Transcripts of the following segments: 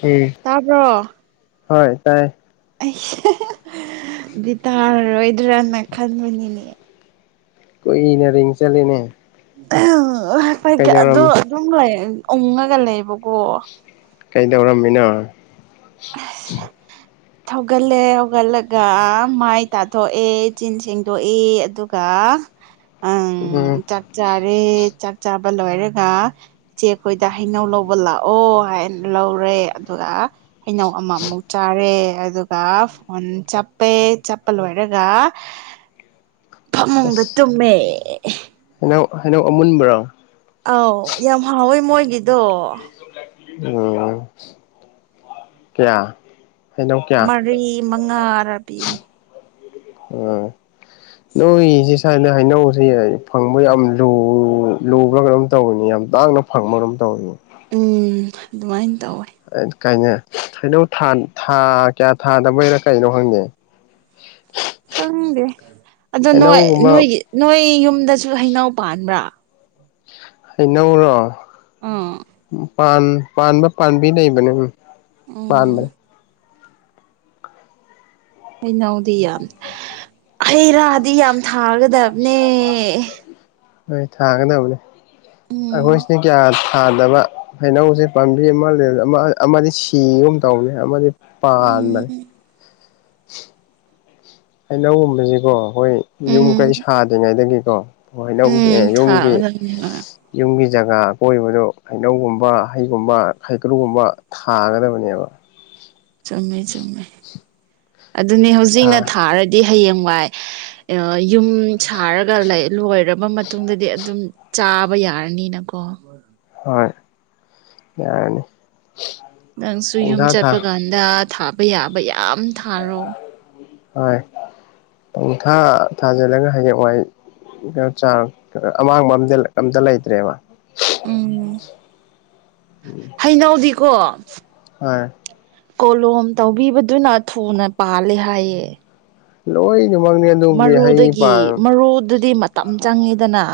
ꯍꯨꯝ ꯇꯥꯕ꯭ꯔꯣ ꯍꯣꯏ ꯇꯥꯏꯌꯦ ꯑꯩꯁ ꯕꯤꯇꯥꯔꯔꯣꯏꯗ꯭ꯔꯅ ꯈꯟꯕꯅꯤꯅꯦ ꯀꯨꯏꯅ ꯔꯤꯡ ꯆꯠꯂꯦꯅꯦ ꯄꯩꯒꯦ ꯑꯗꯣ ꯑꯗꯨꯝ ꯂꯩꯌꯦ ꯎꯪꯉꯒ ꯂꯩꯕꯀꯣ ꯀꯩꯗꯧꯔꯝꯃꯤꯅꯣ ꯊꯧꯒꯜꯂꯦ ꯍꯧꯒꯠꯂꯒ ꯃꯥꯏ ꯇꯥꯊꯣꯛꯑꯦ ꯆꯤꯟ ꯁꯦꯡꯗꯣꯛꯏ ꯑꯗꯨꯒ ꯑꯪ ꯎꯝ ꯆꯥꯛ ꯆꯥꯔꯦ ꯆꯥꯛ ꯆꯥꯕ ꯂꯣꯏꯔꯒ ꯆꯦ ꯈꯣꯏꯗ ꯍꯩꯅꯧ ꯂꯧꯕ ꯂꯥꯛꯑꯣ ꯍꯥꯏꯅ ꯂꯧꯔꯦ ꯑꯗꯨꯒ ꯍꯩꯅꯧ ꯑꯃꯥ ꯑꯃꯨꯛ ꯆꯥꯔꯦ ꯑꯗꯨꯒ ꯐꯣꯟ ꯆꯞꯄꯦ ꯆꯞꯄ ꯂꯣꯏꯔꯒ ꯐꯃꯨꯡꯗ ꯑꯁ ꯇꯨꯝꯃꯦ ꯍꯩꯅꯧ ꯍꯩꯅꯧ ꯑꯃꯨꯟꯕꯔꯣ ꯑꯥꯎ ꯌꯥꯝ ꯍꯥꯎꯋꯦ ꯃꯣꯏꯒꯤ ꯑꯣ ꯀꯌꯥ ꯍꯩꯅꯧ ꯀꯌꯥ ꯃꯔꯤ ꯃꯉꯥꯔꯥ ꯄꯤꯝꯅꯤ ꯑꯣ ꯅꯣꯏꯁꯦ ꯁꯥꯏꯗ ꯍꯩꯅꯧꯁꯦ ꯐꯪꯕ ꯌꯥꯝ ꯂꯨ ꯂꯨꯕ꯭ꯔꯥ ꯀꯩꯅꯣꯝ ꯇꯧꯕꯅꯤ ꯌꯥꯝ ꯇꯥꯡꯅ ꯐꯪꯕꯔ꯭ꯥ ꯀꯩꯅꯣꯝ ꯇꯧꯕꯅꯤ ꯎꯝ ꯑꯗꯨꯃꯥꯏꯟ ꯇꯧꯋꯦ ꯑꯟ ꯀꯥꯏꯅꯦ ꯍꯩꯅꯧ ꯊꯥꯟ ꯊꯥ ꯀꯌꯥ ꯊꯥꯗꯕꯩꯔꯥ ꯀꯩꯅꯣ ꯍꯪꯗꯦ [inaudible] ꯈꯪꯗꯦ ꯑꯗꯣ ꯅꯣꯏ ꯍꯩꯅꯧꯒꯨꯝꯕ ꯅꯣꯏꯒꯤ ꯅꯣꯏ ꯌꯨꯝꯗꯁꯨ ꯍꯩꯩꯅꯧ ꯄꯥꯟꯕ꯭ꯔꯥ ꯍꯩꯅꯧꯔꯣ ꯑꯥ ꯄꯥꯟ ꯄꯥꯟꯕ ꯄꯥꯟꯕꯤ ꯂꯩꯕꯅꯦ ꯎ ꯎꯝ ꯄꯥꯟꯕꯅꯦ ꯍꯩꯅꯧꯗꯤ ꯌꯥꯝ ꯍꯩ ꯔꯥꯗꯤ ꯌꯥꯝ ꯊꯥꯒꯗ ꯍꯣꯏ ꯊꯥꯒꯗꯕꯅꯦ ꯎꯝ ꯑꯩꯈꯣꯏꯁꯤꯅ ꯀꯌꯥ ꯊꯥꯗꯕ ꯍꯩꯅꯧꯁꯦ ꯄꯥꯝꯕꯤ ꯑꯃꯥ ꯂꯦ ꯑꯃ ꯑꯃꯥꯗꯤ ꯁꯤꯒꯨꯝ ꯇꯧꯕꯅꯦ ꯑꯃꯗꯤ ꯎꯝ ꯄꯥꯟꯕꯅꯦ ꯍꯩꯅꯧꯒꯨꯝꯕꯖꯤꯀꯣ ꯍꯣꯏ ꯌꯨꯝ ꯀꯩ ꯁꯥꯗ꯭ꯔꯤꯉꯩꯗꯒꯤꯀꯣ ꯍꯩꯅꯧꯒꯤ ꯎꯝ ꯌꯨꯝꯒꯤ ꯊꯥꯒꯗꯕꯅꯤ ꯍꯣꯏ ꯌꯨꯝꯒꯤ ꯖꯒꯥ ꯑꯀꯣꯏꯕꯗꯣ ꯍꯩꯅꯧꯒꯨꯝꯕ ꯍꯩꯒꯨꯝꯕ ꯍꯩꯀ꯭ꯔꯨꯒꯨꯝꯕ ꯊꯥꯒꯗꯕꯅꯦꯕ ꯆꯨꯝꯃꯦ ꯆꯨꯝꯃꯦ ꯑꯗꯨꯅꯦ ꯍꯧꯖꯤꯛꯅ ꯊꯥ ꯊꯥꯔꯗꯤ ꯍꯌꯦꯡ ꯋꯥꯏ ꯑꯥ ꯌꯨꯝ ꯁꯥꯔꯒ ꯂꯩ ꯂꯣꯏꯔꯕ ꯃꯇꯨꯡꯗꯗꯤ ꯑꯗꯨꯝ ꯆꯥꯕ ꯌꯥꯔꯅꯤꯅꯀꯣ ꯍꯣꯏ ꯌꯥꯔꯅꯤ ꯅꯪꯁꯨ ꯌꯨꯝ ꯄꯨꯡꯊꯥ ꯊꯥ ꯆꯠꯄ ꯀꯥꯟꯗ ꯊꯥꯕ ꯌꯥꯕ ꯌꯥꯝ ꯊꯥꯔꯣ ꯍꯣꯏ ꯄꯪꯊꯥ ꯊꯥꯖꯤꯜꯂꯒ ꯍꯩꯌꯦꯡ ꯋꯥꯏ ꯍꯦꯝꯆꯥꯛ ꯀ ꯑꯃꯥꯡꯕ ꯑꯝꯗ ꯑꯝꯇ ꯂꯩꯇ꯭ꯔꯦꯕ ꯍꯩꯩꯅꯧꯗꯤ ꯀꯣ ꯍꯣꯏ ꯀꯣꯂꯣꯝ ꯇꯧꯕꯤꯕꯗꯨꯅ ꯊꯨꯅ ꯄꯥꯜꯂꯦ ꯍꯥꯏꯌꯦ ꯂꯣꯏꯅꯃꯛꯅꯦ ꯃꯔꯨꯗꯒꯤ ꯃꯔꯨꯗꯨꯗꯤ ꯃꯇꯝ ꯆꯪꯉꯤꯗꯅ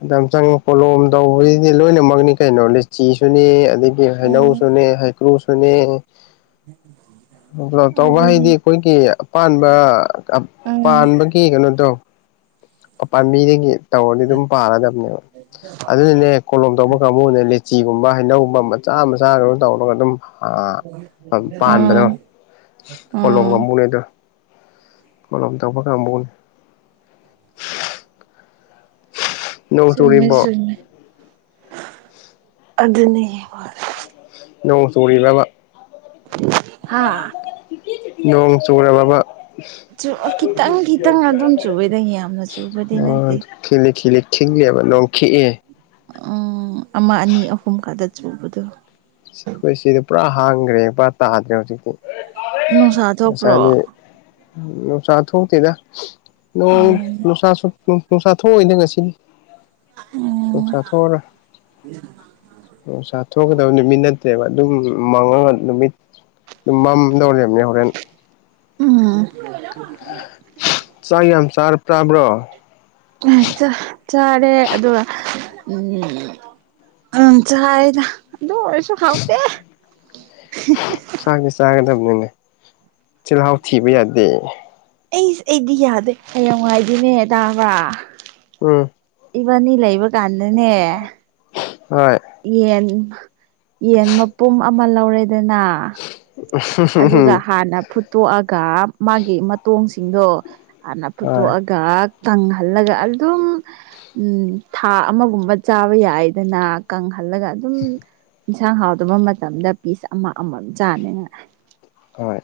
ꯃꯇꯝ ꯆꯪꯉꯤ ꯄꯣꯂꯣꯝ ꯇꯧꯕꯁꯤꯗꯤ ꯂꯣꯏꯅꯃꯛꯅꯤ ꯀꯩꯅꯣ ꯂꯤꯆꯤꯁꯨꯅꯤ ꯑꯗꯩ ꯒꯤ ꯎꯝ ꯍꯩꯅꯧꯁꯨꯅꯦ ꯍꯩꯀ꯭ꯔꯨꯁꯨꯅꯦ [inaudible] ꯇꯧꯕ ꯑꯗꯨꯅꯦ ꯍꯥꯏꯗꯤ ꯑꯩꯈꯣꯏꯒꯤ ꯑꯄꯥꯟꯕ ꯎꯝ ꯄꯥꯟꯕꯒꯤ ꯀꯩꯅꯣꯗꯣ ꯄꯥꯟꯕꯤꯗꯒꯤ ꯇꯧꯔꯗꯤ ꯑꯗꯨꯝ ꯄꯥꯟꯂꯗꯝꯅꯦꯕ ꯑꯗꯨꯅꯅꯦ ꯀꯣꯂꯣꯝ ꯇꯧꯕ ꯀꯥꯡꯕꯨꯅꯦꯗꯤ ꯆꯤꯒꯨꯝꯕ ꯍꯩꯅꯧꯒꯨꯝꯕ ꯃꯆꯥ ꯃꯆꯥꯒ ꯇꯧꯔꯒ ꯑꯗꯨꯝ ꯑ ꯎꯝ ꯄꯥꯟꯕꯗꯣ ꯎꯝ ꯀꯣꯂꯣꯝꯒ ꯃꯨꯅꯦ ꯑꯗꯣ ꯃꯣꯂꯣꯝ ꯇꯧꯕ ꯀꯥꯡꯕꯨꯅꯦ ꯅꯣꯡ ꯆꯨꯝꯃꯦ ꯆꯨꯔꯤꯕꯣ ꯆꯨꯝꯃꯦ ꯑꯗꯨꯅꯤ ꯅꯣꯡ ꯆꯨꯔꯤꯕ꯭ꯔꯕ ꯍꯥꯥ ꯅꯣꯡ ꯆꯨꯔꯕꯕ ꯈꯤꯇꯪ ꯈꯤꯇꯪ ꯑꯗꯨꯝ ꯆꯨꯋꯦꯗ ꯌꯥꯝꯅ ꯆꯨꯕꯗꯤ ꯅꯠꯇꯦ [unintelligible] ꯈꯤꯂꯤ ꯈꯤꯂꯤ ꯈꯤꯛꯑꯦꯕ ꯅꯣꯡꯈꯤꯛꯑꯦ ꯎꯝ ꯑꯃ ꯑꯅꯤ ꯑꯍꯨꯝ ꯈꯗ ꯆꯨꯕꯗꯣ ꯑꯩꯈꯣꯏ ꯁꯤꯗ ꯄꯨꯔꯥ ꯍꯥꯡꯈ꯭ꯔꯦ ꯄꯨꯔꯥ ꯇꯥꯗ꯭ꯔꯦ ꯍꯧꯖꯤꯛꯇꯤ ꯅꯨꯡꯁꯥ ꯊꯣꯛꯄ꯭ꯔꯣ ꯉꯁꯥꯏꯗꯤ ꯅꯨꯡꯁꯥ ꯊꯣꯛꯇꯦꯗ ꯅꯣꯡ ꯎꯝ ꯅꯨꯡꯁꯥꯁꯨ ꯅꯨꯡꯁꯥ ꯊꯣꯛꯑꯣꯢꯗ ꯉꯁꯤꯗꯤ ꯎꯝ ꯅꯨꯡꯁꯥ ꯊꯣꯛꯑꯔꯣꯢ ꯅꯨꯡꯁꯥ ꯑꯣ ꯊꯣꯛꯒꯗꯕ ꯅꯨ ꯅꯠꯇꯦꯕ ꯑꯗꯨꯝ ꯃꯪꯉꯒ ꯅꯨꯃꯤꯠ ꯑꯗꯨꯝ ꯃꯝꯗꯧꯔꯕꯅꯦ ꯍꯣꯔꯦꯟ ꯎꯝ ꯆꯥꯛ ꯌꯥꯝ ꯆꯔꯥ ꯇꯥꯕ꯭ꯔꯣ ꯑꯁ ꯆ ꯆꯥꯔꯦ ꯑꯗꯨꯒ ꯎꯝ ꯑꯪ ꯆꯥꯔꯦꯗ ꯑꯗꯨ ꯑꯣꯏꯔꯁꯨ ꯍꯥꯎꯇꯦ ꯆꯥꯛꯅꯦ ꯆꯥꯒꯗꯝꯅꯤꯅꯦ ꯆꯤꯜꯍꯥꯎ ꯊꯤꯕ ꯌꯥꯗꯦ ꯑꯩꯁ ꯑꯩꯗꯤ ꯌꯥꯗꯦ ꯍꯌꯦꯡ ꯋꯥꯢꯗꯤꯅꯦ ꯇꯕꯔ ꯎꯝ ꯏꯕꯥꯅꯤ ꯂꯩꯕ ꯀꯥꯟꯗꯅꯦ ꯍꯣꯏ ꯌꯦꯟ ꯌꯦꯟ ꯃꯄꯨꯝ ꯑꯃ ꯂꯧꯔꯦꯗꯅ ꯑꯗꯨꯒ ꯍꯥꯟꯅ ꯐꯨꯠꯇꯣꯛꯑꯒ ꯃꯥꯒꯤ ꯃꯇꯣꯡꯁꯤꯡꯗꯣ ꯍꯥꯟꯅ ꯍꯣꯏ ꯐꯨꯠꯇꯣꯛꯑꯒ ꯀꯥ ꯀꯪ ꯍꯜꯂꯒ ꯑꯗꯨꯝ ꯎꯝ ꯊꯥ ꯑꯃꯒꯨꯝꯕ ꯆꯥꯕ ꯌꯥꯏꯗꯅ ꯀꯪꯍꯜꯂꯒ ꯑꯗꯨꯝ ꯢꯟꯁꯥꯡ ꯍꯥꯎꯗꯕ ꯃꯇꯝꯗ ꯄꯤꯁ ꯑꯃ ꯑꯃꯝ ꯆꯥꯅꯤꯉꯥꯏ ꯍꯣꯏ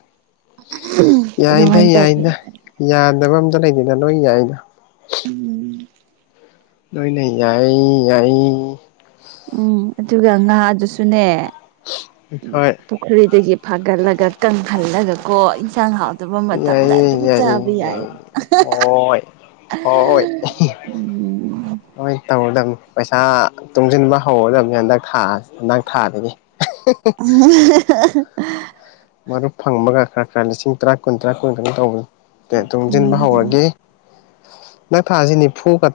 ꯌꯥꯏꯗ ꯑꯗꯨꯃꯥꯏꯅ ꯇꯧꯕ ꯌꯥꯏꯗ ꯌꯥꯏ ꯌꯥꯗꯕ ꯑꯝꯇ ꯂꯩꯇꯦꯗ ꯂꯣꯢ ꯌꯥꯏꯗ ꯎꯝ ꯂꯣꯢꯅ ꯌꯥꯏꯌꯤ ꯌꯥꯏꯌꯤ ꯎꯝ ꯑꯗꯨꯒ ꯉꯥ ꯑꯗꯨꯁꯨꯅꯦ ꯍꯣꯏ ꯄꯨꯛ ꯄꯨꯈꯔꯤꯗꯒꯤ ꯐꯥꯒꯠꯂꯒ ꯀꯪꯍꯜꯂꯒ ꯀꯣ ꯏꯟꯁꯥꯡ ꯍꯥꯎ ꯗꯕ ꯃꯇꯝꯗ ꯌꯥꯏꯌꯦ ꯑꯗꯨꯝ ꯆꯥꯕ ꯌꯥꯏꯌꯦ ꯌꯥꯏ ꯑ ꯌꯥꯏꯌꯦ ꯍꯣꯏ ꯍꯣꯏ ꯎꯝ ꯍꯣꯏ ꯇꯧꯒꯗꯝꯅꯤ ꯄꯩꯁꯥ ꯇꯨꯡꯖꯤꯡꯕ ꯍꯧꯔꯗꯝꯅꯤ ꯍꯟꯗꯛ ꯊꯥ ꯍꯟꯗꯛ ꯊꯥꯗꯒꯤ [unintelligible] ꯃꯔꯨꯞ ꯐꯪꯕꯒ ꯈꯔ ꯈꯔ ꯂꯤꯁꯤꯡ ꯇꯔꯥ ꯀꯨꯟ ꯇꯔꯥ ꯀꯨꯟ ꯀꯩꯅꯣ ꯇꯧꯅꯤ ꯇꯨꯡꯖꯤꯡꯕ ꯎꯝ ꯍꯧꯔꯒꯤ ꯍꯟꯗꯥꯛ ꯊꯥꯁꯤ ꯅꯤꯐꯨꯒ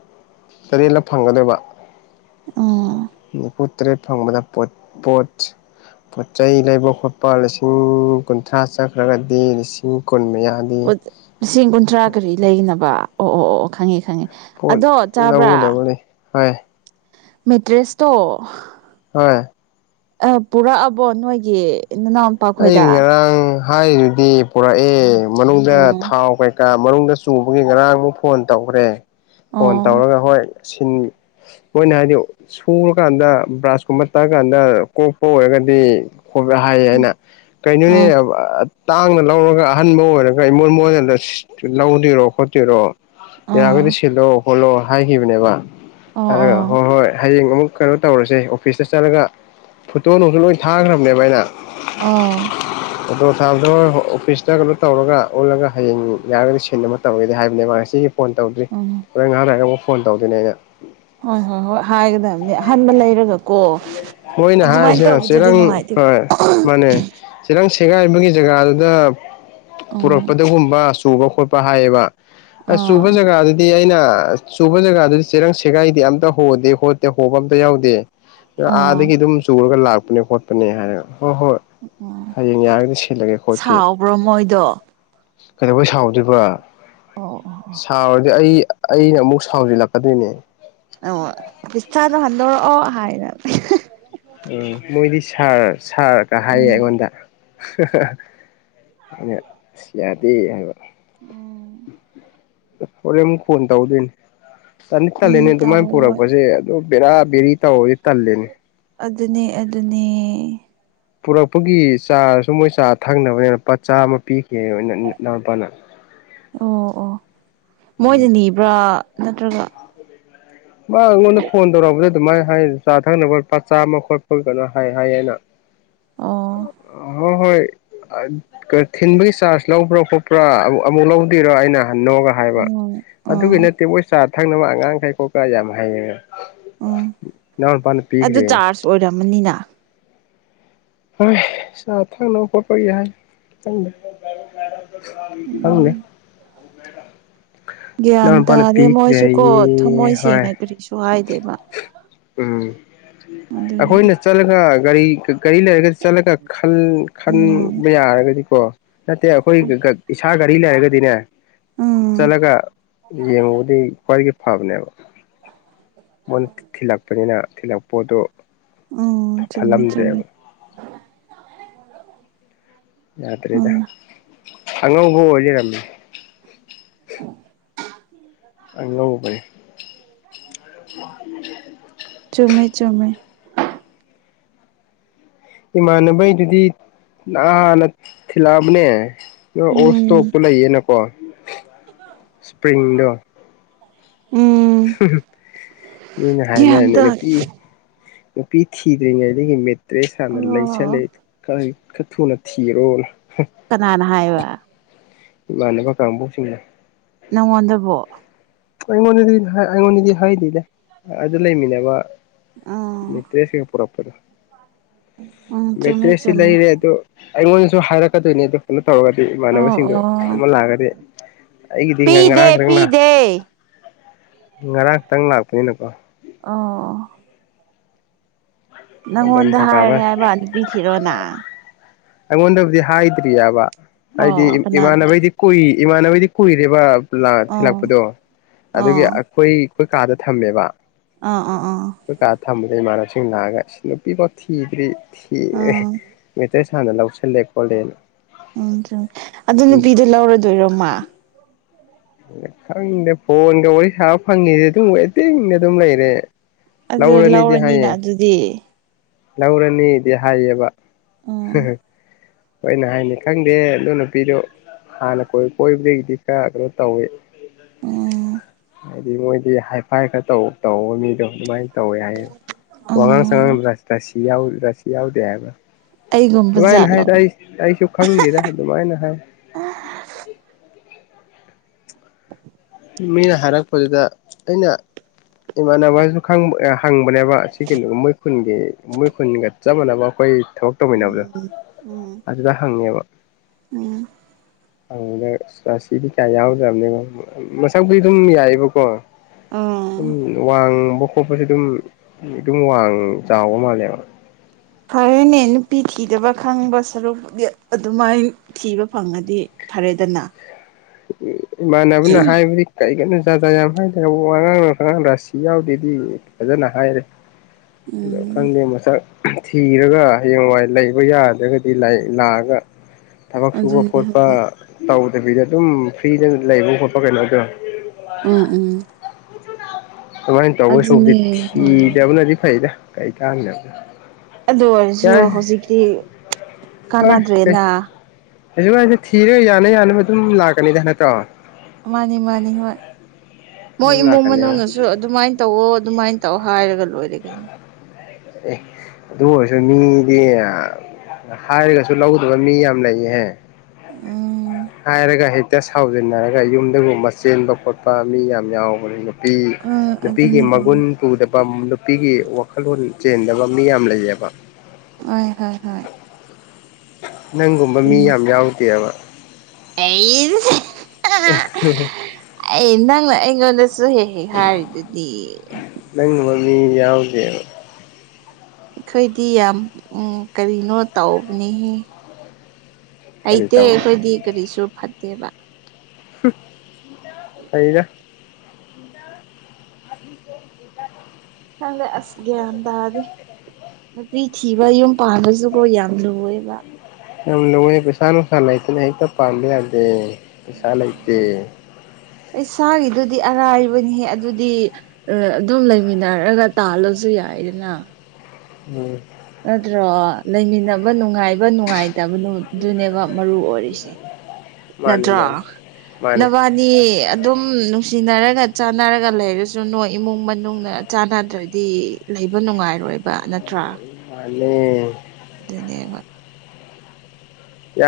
ꯇꯔꯦꯠꯂꯛ ꯐꯪꯒꯗꯕ ꯑꯣ ꯅꯤꯐꯨ ꯇꯔꯦꯠ ꯐꯪꯕꯗ ꯄꯣꯠ ꯄꯣꯠ ꯄꯣꯠꯆꯩ ꯂꯩꯕ ꯈꯣꯠꯄ ꯂꯥꯁꯤ ꯎꯝ ꯀꯨꯟꯊ꯭ꯔꯥ ꯆꯠꯈ꯭ꯔꯒꯗꯤ ꯂꯤꯁꯤꯡ ꯀꯨꯟ ꯃꯌꯥ ꯎꯠ ꯂꯤꯁꯤꯡ ꯀꯨꯟꯊ꯭ꯔꯥ ꯀꯔꯤ ꯂꯩꯅꯕ ꯑꯣ ꯑꯣ ꯑꯣ ꯈꯪꯉꯦ ꯈꯪꯉꯦ ꯑꯗꯣ ꯆꯥꯕ꯭ꯔꯥ ꯍꯣꯢ ꯃꯦꯇ꯭ꯔꯦꯁꯇꯣ ꯍꯣꯏ ꯑꯦ ꯄꯨꯔꯛꯑꯕꯣ ꯅꯣꯏꯒꯤ ꯅꯅꯥꯎ ꯑꯩ ꯉꯔꯥꯡ ꯍꯥꯏꯔꯤꯗꯨꯗꯤ ꯄꯨꯔꯛꯑꯦ ꯃꯅꯨꯡꯗ ꯑꯣ ꯊꯥꯎ ꯀꯩꯀ ꯀꯥ ꯃꯅꯨꯡꯗ ꯆꯣꯡꯕꯒꯤ ꯉꯔꯥꯡꯃꯨꯛ ꯐꯣꯟ ꯇꯧꯒ꯭ꯔꯦ ꯐꯣꯟ ꯑꯣ ꯇꯧꯔꯒ ꯍꯣꯏ ꯁꯤꯟ ꯃꯣꯏꯅ ꯍꯥꯏꯗꯤ ꯁꯨꯔꯀꯥꯟꯗ ꯕ꯭ꯔꯁꯀꯨꯝꯕ ꯇꯛꯑꯀꯥꯟꯗ ꯀꯣꯛꯄ ꯑꯣꯏꯔꯒꯗꯤ ꯍꯣꯕ꯭ꯔꯥ ꯍꯥꯏꯌꯦꯅ ꯀꯩꯅꯣꯅꯦ ꯑꯥ ꯑ ꯇꯥꯡꯅ ꯂꯧꯔꯒ ꯑꯍꯟꯕ ꯑꯣꯏꯔꯒ ꯏꯃꯣꯏ ꯃꯣꯏꯅ ꯂꯁꯤꯠ ꯂꯧꯗꯨꯏꯔꯣ ꯈꯣꯠꯇꯨꯏꯔꯣ ꯌꯥꯔꯒꯗꯤ ꯑꯥ ꯁꯤꯜꯂꯣ ꯍꯣꯠꯂꯣ ꯍꯥꯏꯈꯤꯕꯅꯦꯕ ꯑꯣ ꯍꯥꯏꯔꯒ ꯑꯣ ꯍꯣꯏ ꯍꯣꯏ ꯍꯌꯦꯡ ꯑꯃꯨꯛ ꯀꯩꯅꯣ ꯇꯧꯔꯁꯦ ꯑꯣꯐꯤꯁꯇ ꯆꯠꯂꯒ ꯐꯣꯇꯣ ꯅꯨꯡꯖꯨ ꯂꯣꯏ ꯊꯥꯒ꯭ꯔꯝꯅꯦꯕ ꯑꯩꯅ ꯑꯧ ꯑꯣꯇꯣ ꯇꯥꯕꯗꯣ ꯑꯣꯐꯤꯁꯇ ꯀꯩꯅꯣ ꯇꯧꯔꯒ ꯑꯣꯜꯂꯒ ꯍꯌꯦꯡ ꯌꯥꯔꯒꯗꯤ ꯁꯤꯟ ꯑꯃ ꯇꯧꯔꯒꯦ ꯍꯥꯏꯕꯅꯦ ꯃꯥ ꯉꯁꯤꯒꯤ ꯐꯣꯟ ꯇꯧꯗ꯭ꯔꯤ ꯑꯪ ꯑꯪ ꯍꯣꯔꯦꯟ ꯉꯥꯍꯥꯛ ꯂꯩꯔꯒ ꯑꯃꯨꯛ ꯐꯣꯟ ꯇꯧꯗꯣꯏꯅꯦ ꯑꯩꯅ ꯍꯣꯏ ꯍꯣꯏ ꯍꯣꯏ ꯍꯥꯏꯒꯗꯕꯅꯤ ꯑꯍꯟꯕ ꯂꯩꯔꯒꯀꯣ ꯃꯣꯏꯅ ꯑꯗꯨꯃꯥꯏꯅ ꯍꯥꯏꯔꯤꯁꯦ ꯇꯧꯕꯗꯨꯗꯤ ꯆꯦꯔꯪ ꯅꯨꯡꯉꯥꯏꯇꯦꯕ ꯍꯣꯏ ꯃ ꯑꯅꯦ ꯆꯦꯔꯪ ꯁꯦꯒꯥꯏꯕꯒꯤ ꯖꯒꯥꯗꯨꯗ ꯎꯝ ꯄꯨꯔꯛꯄꯗꯒꯨꯝꯕ ꯆꯨ ꯆꯨꯕ ꯈꯣꯠꯄ ꯍꯥꯏꯌꯦꯕ ꯑꯁ ꯆꯨꯕ ꯑꯥ ꯖꯒꯥꯗꯨꯗꯤ ꯑꯩꯅ ꯑꯁ ꯆꯨꯕ ꯖꯒꯥꯗꯨꯗꯤ ꯆꯦꯔꯪ ꯁꯦꯒꯥꯏꯗꯦ ꯑꯝꯇ ꯍꯣꯗꯦ ꯍꯣꯠꯇꯦ ꯍꯣꯕ ꯑꯝꯇ ꯌꯥꯎꯗꯦ ꯑꯥ ꯉꯥꯑꯥꯟꯗꯒꯤ ꯑꯗꯨꯝ ꯆꯨꯔꯒ ꯂꯥꯛꯄꯅꯦ ꯈꯣꯠꯄꯅꯦ ꯍꯥꯏꯔꯒ ꯍꯣꯏ ꯍꯣꯏ ꯑꯥ ꯍꯌꯦꯡ ꯌꯥꯔꯒꯗꯤ ꯁꯤꯜꯂꯒꯦ ꯈꯣꯠꯀꯦ ꯁꯥꯎꯕ꯭ꯔꯣ ꯃꯣꯏꯗꯣ ꯀꯩꯗꯧꯕꯩ ꯁꯥꯎꯗꯩꯕ ꯑꯣ ꯑꯣ ꯁꯥꯎꯔꯗꯤ ꯑꯩ ꯑꯩꯅ ꯑꯃꯨꯛ ꯁꯥꯎꯖꯤꯜꯂꯛꯀꯗꯣꯏꯅꯦ ꯑꯣ ꯄꯩꯁꯥꯗꯣ ꯍꯟꯗꯣꯔꯛꯑꯣ ꯍꯥꯏꯅ [unintelligible] ꯎꯝ ꯃꯣꯏꯗꯤ ꯁꯥꯔ ꯁꯥꯔꯒ ꯍꯥꯏꯌꯦ ꯎꯝ ꯑꯩꯉꯣꯟꯗ ꯍ ꯍ ꯑꯩꯅ ꯏꯁ ꯌꯥꯗꯦ ꯍꯥꯏꯕ ꯎꯝ ꯍꯣꯔꯦꯟ ꯑꯃꯨꯛ ꯐꯣꯟ ꯇꯧꯗꯨꯏꯅꯤ ꯇꯟꯗꯤ ꯎꯝ ꯇꯜꯂꯤꯅꯦ ꯑꯗꯨ ꯃꯥꯅ ꯇꯧꯋꯦ ꯍꯣꯏ ꯄꯨꯔꯛꯄꯁꯦ ꯑꯗꯣ ꯕꯦꯔꯥ ꯕꯦꯔꯤ ꯇꯧꯔꯗꯤ ꯇꯜꯂꯦꯅꯦ ꯑꯗꯨꯅꯦ ꯑꯗꯨꯅꯦ ꯄꯨꯔꯛꯄꯒꯤ ꯆꯥ꯭ꯔꯁꯨ ꯃꯣꯏ ꯆꯥ ꯊꯛꯅꯕꯅꯦꯅ ꯂꯨꯄꯥ ꯆꯥꯃ ꯄꯤꯈꯤꯑꯦꯕꯅꯦ ꯅ ꯅ ꯏꯅꯥꯎ ꯅꯨꯄꯥꯅ ꯑꯣ ꯑꯣ ꯃꯣꯏꯗ ꯅꯤꯕ꯭ꯔꯥ ꯅꯠꯇ꯭ꯔꯒ ꯃꯥ ꯑꯩꯉꯣꯟꯗ ꯐꯣꯟ ꯇꯧꯔꯛꯄꯗꯩ ꯑꯗꯨꯃꯥꯏ ꯍꯥꯏ ꯆꯥ ꯊꯛꯅꯕ ꯂꯨꯄꯥ ꯆꯥꯝꯃ ꯈꯣꯠꯄ ꯀꯩꯅꯣ ꯍꯥꯏ ꯍꯥꯏꯑꯦꯅ ꯑꯣ ꯑ ꯍꯣꯏ ꯍꯣꯏ ꯑꯩ ꯀꯩ ꯊꯤꯟꯕꯒꯤ ꯆꯥ꯭ꯔꯖ ꯂꯧꯕ꯭ꯔꯥ ꯈꯣꯠꯄ꯭ꯔꯥ ꯑꯃꯨꯛ ꯑꯃꯨꯛ ꯂꯧꯗꯣꯏꯔꯥ ꯑꯩꯅ ꯍꯟꯅꯣꯛꯑꯒ ꯍꯥꯏꯕ ꯎꯝ ꯑꯗꯨꯒꯤ ꯑꯥ ꯅꯠꯇꯦ ꯃꯣꯏ ꯆꯥ ꯊꯛꯅꯕ ꯑꯉꯥꯡꯈꯩ ꯈꯣꯠꯄ꯭ꯔꯥ ꯌꯥꯝ ꯍꯩꯌꯦꯅ ꯎꯝ ꯑꯗꯨ ꯄꯤꯈ꯭ꯔꯦ ꯆꯥ꯭ꯔꯖ ꯑꯣꯏꯔꯝꯃꯅꯤꯅ ꯍꯣꯏ ꯆꯥ ꯊꯛꯅꯕ ꯈꯣꯠꯄꯒꯤ ꯍꯥꯏ ꯈꯪꯗꯦ ꯈꯪꯗꯦ ꯎꯝ ꯒ꯭ꯌꯥꯟ ꯏꯅꯥꯎ ꯅꯨꯄꯥꯅ ꯇꯥꯗꯦ ꯄꯤꯈ꯭ꯔꯦ ꯃꯣꯏꯁꯨꯀꯣ ꯍꯥꯏꯌꯦ ꯊꯝꯃꯣꯏ ꯍꯣꯏ ꯁꯦꯡꯅ ꯀꯔꯤꯁꯨ ꯍꯥꯏꯗꯦꯕ ꯎꯝ ꯑꯗꯨꯒꯤ ꯑꯩꯈꯣꯏꯅ ꯆꯠꯂꯒ ꯒꯥꯔꯤ ꯒꯥꯔꯤ ꯂꯩꯔꯒ ꯆꯠꯂꯒ ꯈꯜ ꯎꯝ ꯈꯟꯕ ꯌꯥꯔꯒꯗꯤꯀꯣ ꯅꯠꯇꯦ ꯑꯩꯈꯣꯏꯒ ꯒ ꯏꯁ ꯏꯁꯥ ꯒꯥꯔꯤ ꯂꯩꯔꯒꯗꯤꯅꯦ ꯎꯝ ꯆꯠꯂꯒ ꯌꯦꯡꯉꯨꯕꯗꯤ ꯈ꯭ꯋꯥꯏꯒꯤ ꯐꯕꯅꯦꯕ ꯃꯣꯏꯅ ꯊꯤꯜꯂꯛꯄꯅꯤꯅ ꯊꯤꯜꯂꯛꯄ ꯄꯣꯠꯇꯣ ꯎꯝ ꯆꯨꯝꯃꯦ ꯆꯨꯝꯃꯦ ꯌꯥꯗ꯭ꯔꯦꯗ ꯎꯝ ꯑꯉꯧꯕ ꯑꯣꯏ ꯂꯩꯔꯝꯃꯦ ꯑꯉꯧꯕꯩ ꯆꯨꯝꯃꯦ ꯆꯨꯝꯃꯦ ꯏꯃꯥꯟꯅꯕꯩꯗꯨꯗꯤ ꯅꯥꯍꯥꯟꯅ ꯊꯤꯜꯂꯛꯑꯕꯅꯦ ꯑꯗꯣ ꯎꯝ ꯑꯣꯜꯏꯁꯇꯣꯛꯇꯨ ꯂꯩꯌꯦꯅꯀꯣ ꯏꯁꯄ꯭ꯔꯤꯡꯗꯣ ꯎꯝ ꯍꯝ ꯍꯝ ꯃꯤꯅ ꯒ꯭ꯌꯥꯟ ꯍꯥꯏꯅꯔꯅꯤꯅꯦ ꯇꯥ ꯅꯨꯄꯤ ꯅꯨꯄꯤ ꯊꯤꯗ꯭ꯔꯤꯉꯩꯗꯒꯤ ꯃꯦꯠꯇ꯭ꯔꯦꯁ ꯍꯥꯟꯅ ꯑꯣ ꯂꯩꯁꯤꯜꯂꯦ ꯈꯩ ꯈꯔ ꯊꯨꯅ ꯊꯤꯔꯣꯅ ꯀꯅꯥꯅ ꯍꯥꯏꯕ ꯢꯃꯥꯟꯅꯕ ꯀꯥꯡꯕꯧꯁꯤꯡꯅ ꯅꯪꯉꯣꯟꯗꯕꯣ ꯑꯩꯉꯣꯟꯗꯗꯤ ꯍ ꯑꯩꯉꯣꯟꯗꯗꯤ ꯍꯥꯏꯗꯦꯗ ꯑꯥꯗ ꯂꯩꯃꯤꯟꯅꯕ ꯎꯝ ꯃꯦꯠꯇ꯭ꯔꯦꯁ ꯍꯦ ꯄꯨꯔꯛꯄꯗꯣ ꯎꯝ ꯆꯨꯝꯃꯦ ꯃꯦꯠꯇ꯭ꯔꯦꯁꯇꯤ ꯆꯨꯝꯃꯦ ꯂꯩꯔꯦ ꯑꯗꯣ ꯑꯩꯉꯣꯟꯗꯁꯨ ꯍꯥꯏꯔꯛꯀꯗꯣꯏꯅꯤ ꯑꯗꯣ ꯇꯧꯔꯒꯗꯤ ꯑꯣ ꯏꯃꯥꯟꯅꯕꯁꯤꯡꯗꯣ ꯑꯣ ꯑꯗꯨꯝꯕ ꯂꯥꯛꯑꯒꯗꯤ ꯑꯩꯒꯤꯗꯤ ꯄꯤꯗꯦ ꯉꯔꯥꯡ ꯈꯔ ꯄꯤꯗꯦ ꯉꯔꯥꯡ ꯈꯛꯇꯪ ꯂꯥꯛꯄꯅꯤꯅꯀꯣ ꯑꯧ ꯑꯗꯨ ꯅꯪꯉꯣꯟꯗ ꯅꯤꯡꯊꯧꯀꯥꯕ ꯍꯥꯏꯔꯦ ꯍꯥꯏꯕ ꯅꯨꯄꯤ ꯊꯤꯔꯣꯅ ꯑꯩꯉꯣꯟꯗꯕꯨꯗꯤ ꯍꯥꯏꯗ꯭ꯔꯤꯑꯕ ꯍꯥꯏꯗꯤ ꯑꯣ ꯀꯅꯥꯗ ꯏꯃꯥꯟꯅꯕꯩꯗꯤ ꯀꯨꯏ ꯏꯃꯥꯟꯅꯅꯕꯩꯗꯤ ꯀꯨꯏꯔꯦꯕ ꯂ ꯑꯣ ꯊꯤꯜꯂꯛꯄꯗꯣ ꯑꯗꯨꯒꯤ ꯑꯣ ꯑ ꯈꯣꯏ ꯑꯩꯈꯣꯏ ꯀꯥꯗ ꯊꯝꯃꯦꯕ ꯑꯥ ꯑ ꯑꯥ ꯈꯣꯢ ꯀꯥ ꯊꯝꯕꯗꯩ ꯏꯃꯥꯟꯅꯕꯁꯤꯡ ꯂꯥꯛꯑꯒ ꯁꯤ ꯅꯨꯄꯤꯐꯥꯎ ꯊꯤꯗ꯭ꯔꯤ ꯊꯤ ꯑ ꯑꯥ ꯃꯦꯠꯇ꯭ꯔꯦꯁ ꯁꯥꯅ ꯂꯧꯁꯜꯂꯦ ꯈꯣꯠꯂꯦꯅ ꯎꯝ ꯑꯗꯨ ꯅꯨꯄꯤꯗꯣ ꯂꯧꯔꯗꯣꯏꯔꯣ ꯃꯥ ꯈꯪꯗꯦ ꯐꯣꯟꯒ ꯋꯥꯔꯤ ꯁꯥꯕ ꯐꯪꯉꯤꯁꯦ ꯑꯗꯨꯝ ꯋꯦꯇꯤꯡꯗ ꯑꯗꯨꯝ ꯂꯩꯔꯦ ꯂꯧꯔꯅꯤꯗꯤ ꯍꯥꯏꯌꯦ ꯗꯤ ꯂꯧꯔꯅꯤꯗꯤ ꯍꯥꯏꯌꯦꯕ ꯍ ꯎꯝ ꯍ ꯃꯣꯢꯅ ꯍꯥꯏꯅꯦ ꯈꯪꯗꯦ ꯑꯗꯨ ꯅꯨꯄꯤꯗꯣ ꯍꯥꯟꯅ ꯀꯣꯏꯕ ꯀꯣꯏꯕꯗꯒꯤꯗꯤ ꯈꯔ ꯀꯩꯅꯣ ꯇꯧꯏ ꯎꯝ ꯍꯥꯏꯗꯤ ꯃꯣꯏꯗꯤ ꯍꯥꯏꯐꯥꯏ ꯈꯔ ꯇꯧ ꯇꯧꯕ ꯃꯤꯗꯣ ꯑꯗꯨꯃꯥꯏꯅ ꯇꯧꯋꯦ ꯍꯥꯏꯌꯦ ꯋꯥꯉꯥꯡ ꯎꯝ ꯁꯉꯥꯡ ꯂꯥꯢ ꯔꯁꯤ ꯌꯥꯎ ꯔꯁꯤ ꯌꯥꯎꯗꯦ ꯍꯥꯏꯕ ꯑꯩꯒꯨꯝꯕ ꯑꯗꯨꯃꯥꯏꯅ ꯖꯥꯠꯂꯣ ꯍꯥꯏꯗ ꯑꯩ ꯑꯩꯁꯨ ꯈꯪꯗꯦꯗ ꯑꯗꯨꯃꯥꯏꯅ ꯍꯥꯏ ꯃꯤꯅ ꯍꯥꯏꯔꯛꯄꯗꯨꯗ ꯑꯩꯅ ꯏꯃꯥꯟꯅꯕꯁꯨ ꯈꯪꯕ ꯑ ꯍꯪꯕꯅꯦꯕ ꯁꯤꯒꯤ ꯃꯣꯢ ꯈꯨꯟꯒꯤ ꯃꯣꯢ ꯈꯨꯟꯒ ꯆꯞ ꯃꯥꯟꯅꯕ ꯑꯩꯈꯣꯏ ꯊꯕꯛ ꯇꯧꯃꯤꯟꯅꯕꯗꯣ ꯎꯝ ꯎꯝ ꯑꯗꯨꯗ ꯍꯪꯉꯦꯕ ꯎꯝ ꯑꯗꯨꯗ ꯑꯁ ꯔꯥꯁꯤꯗꯤ ꯀꯌꯥ ꯌꯥꯎꯗꯕꯅꯦ ꯃꯁꯛꯕꯨꯨꯗꯤ ꯑꯗꯨꯝ ꯌꯥꯏꯌꯦꯕꯀꯣ ꯎꯝ ꯋꯥꯡꯃꯣ ꯈꯣꯠꯄꯁꯦ ꯑꯗꯨꯝ ꯑꯗꯨꯝ ꯋꯥꯡ ꯆꯥꯎꯕ ꯃꯥꯜꯂꯦꯕ ꯐꯔꯦꯅꯦ ꯅꯨꯄꯤ ꯊꯤꯗꯕ ꯈꯪꯕ ꯁꯔꯨꯛꯄꯨꯗꯤ ꯑꯗꯨꯃꯥꯏ ꯊꯤꯕ ꯐꯪꯉꯗꯤ ꯐꯔꯦꯗꯅ ꯎꯝ ꯏꯃꯥꯟꯅꯕꯅ ꯍꯥꯏꯕꯅꯤ ꯀꯩꯒꯅꯨ ꯖꯥꯠꯖꯥꯠ ꯌꯥꯝ ꯍꯥꯏꯗꯦ ꯋꯥꯉꯥꯡ ꯁꯉꯥꯡ ꯔꯥꯁꯤ ꯌꯥꯎꯗꯦꯗꯤ ꯐꯖꯅ ꯍꯥꯏꯔꯦ ꯗꯣ ꯎꯝ ꯈꯪꯗꯦ ꯃꯁꯛ ꯊꯤꯔꯒ ꯍꯌꯦꯡꯋꯥꯏ ꯂꯩꯕ ꯌꯥꯗ꯭ꯔꯒꯗꯤ ꯂꯥꯏ ꯂꯥꯛꯑꯒ ꯊꯕꯛ ꯁꯨꯕ ꯑꯗꯨꯅꯦ ꯈꯣꯠꯄ ꯍꯣꯏ ꯇꯧꯗꯕꯤꯗ ꯑꯗꯨꯝ ꯐ꯭ꯔꯤꯗ ꯂꯩꯕ ꯈꯣꯠꯄ ꯀꯩꯅꯣꯗꯣ ꯎꯝ ꯎꯝ ꯁꯨꯃꯥꯏ ꯇꯧꯗꯣꯏ ꯁꯔꯨꯛꯄꯨꯗꯤ ꯑꯗꯨꯅꯦ ꯍꯣꯏ ꯍꯣꯏ ꯊꯤꯗꯕꯅꯗꯤ ꯐꯩꯗ ꯀꯩꯀꯥꯟꯗꯕꯗ ꯑꯗꯨ ꯑꯣꯏꯔꯁꯨ ꯍꯧꯖꯤꯛꯇꯤ ꯀꯥꯟꯅꯗ꯭ꯔꯦꯅ ꯍꯧꯖꯤꯀꯥꯟꯗꯤ ꯊꯤꯔ ꯌꯥꯅ ꯌꯥꯅꯕ ꯑꯗꯨꯝ ꯂꯥꯛꯀꯅꯤꯗ ꯅꯠꯇ꯭ꯔꯣ ꯃꯥꯅꯤ ꯃꯥꯅꯤ ꯍꯣꯏ ꯃꯣꯏ ꯑꯗꯨꯝ ꯏꯃꯨꯡ ꯂꯥꯛꯀꯅꯦꯕ ꯃꯅꯨꯡꯅꯁꯨ ꯑꯗꯨꯃꯥꯏ ꯇꯧꯋꯣ ꯑꯗꯨꯃꯥꯏꯟ ꯇꯧ ꯍꯥꯏꯔꯒ ꯂꯣꯏꯔꯦ ꯀꯩꯅꯣ ꯑꯦ ꯑꯗꯨ ꯑꯣꯏꯔꯁꯨ ꯃꯤꯗꯤ ꯑ ꯍꯥꯏꯔꯒꯁꯨ ꯂꯧꯗꯕ ꯃꯤ ꯌꯥꯝ ꯂꯩꯍꯦ ꯎꯝ ꯍꯥꯏꯔꯒ ꯍꯦꯛꯇ ꯁꯥꯎꯖꯤꯟꯅꯔꯒ ꯌꯨꯝꯗꯒꯨꯝꯕ ꯆꯦꯟꯕ ꯈꯣꯠꯄ ꯃꯤ ꯌꯥꯝ ꯌꯥꯎꯕꯅꯤꯅꯦ ꯕꯤ ꯑ ꯅꯨꯄꯤꯒꯤ ꯑꯗꯨꯅꯦ ꯃꯒꯨꯟ ꯑꯗꯨꯅꯦ ꯄꯨꯗꯕ ꯅꯨꯄꯤꯒꯤ ꯋꯥꯈꯜꯂꯣꯟ ꯆꯦꯟꯗꯕ ꯃꯤ ꯌꯥꯝ ꯂꯩꯌꯦꯕ ꯍꯣꯢ ꯍꯣꯏ ꯍꯣꯏ ꯅꯪꯒꯨꯝꯕ ꯃꯤ ꯑꯗꯨꯃꯥꯏ ꯌꯥꯝ ꯌꯥꯎꯗꯦꯕ ꯑꯩꯁ [unintelligible] [unintelligible] ꯑꯩ ꯅꯪꯅ ꯑꯩꯉꯣꯟꯗꯁꯨ ꯍꯦꯛ ꯍꯦꯛ ꯍꯥꯏꯔꯤꯗꯨꯗꯤ ꯅꯪꯒꯨꯝꯕ ꯃꯤ ꯌꯥꯎꯗꯦꯕ ꯑꯩꯈꯣꯏꯗꯤ ꯌꯥꯝ ꯎꯝ ꯀꯔꯤꯅꯣ ꯇꯧꯕꯅꯤꯍꯦ ꯀꯔꯤ ꯍꯩꯇꯦ ꯇꯧꯕ ꯑꯩꯈꯣꯏꯗꯤ ꯀꯔꯤꯁꯨ ꯐꯠꯇꯦꯕ [unintelligible] ꯐꯩꯗ [unintelligible] [inaudible] ꯈꯪꯗꯦ ꯑꯁ ꯒ꯭ꯌꯥꯟ ꯇꯥꯗꯦ ꯅꯨꯄꯤ ꯊꯤꯕ ꯌꯨꯝ ꯄꯥꯟꯕꯁꯨꯀꯣ ꯌꯥꯝ ꯂꯨꯋꯦꯕ ꯌꯥꯝ ꯂꯨꯋꯦ ꯄꯩꯁꯥ ꯅꯨꯡꯁꯥ ꯂꯩꯥꯇꯅ ꯍꯦꯛꯇ ꯄꯥꯟꯕ ꯌꯥꯗꯦ ꯄꯩꯁꯥ ꯂꯩꯇꯦ ꯄꯩꯁꯥꯒꯤꯗꯨꯗꯤ ꯑꯔꯥꯏꯕꯅꯤꯍꯦ ꯑꯗꯨꯗꯤ ꯑꯗꯨꯝ ꯂꯩꯃꯤꯟꯅꯔꯒ ꯇꯥꯜꯂꯁꯨ ꯌꯥꯏꯗꯅ ꯎꯝ ꯅꯠꯇ꯭ꯔꯣ ꯂꯩꯃꯤꯟꯅꯕ ꯅꯨꯡꯉꯥꯏꯕ ꯅꯨꯡꯉꯥꯏꯇꯞꯗꯨ ꯗꯨꯅꯦꯕ ꯃꯔꯨ ꯑꯣꯏꯔꯤꯁꯦ ꯃꯥꯅꯦ ꯃꯥꯅꯦ ꯅꯠꯇ꯭ꯔꫭ ꯃꯥꯅꯦ ꯅꯕꯥꯟ ꯅꯤ ꯑꯗꯨꯝ ꯅꯨꯡꯁꯤꯅꯔꯒ ꯆꯥꯟꯅꯔꯒ ꯂꯩꯔꯁꯨ ꯅꯣꯏ ꯏꯃꯨꯡ ꯃꯅꯨꯡꯅ ꯆꯥꯟꯅꯗ꯭ꯔꯗꯤ ꯂꯩꯕ ꯅꯨꯡꯉꯥꯏꯔꯣꯏꯕ ꯅꯠꯇ꯭ꯔ ꯃꯥꯟꯅꯦ ꯗꯨꯅꯦꯕ ꯌꯥ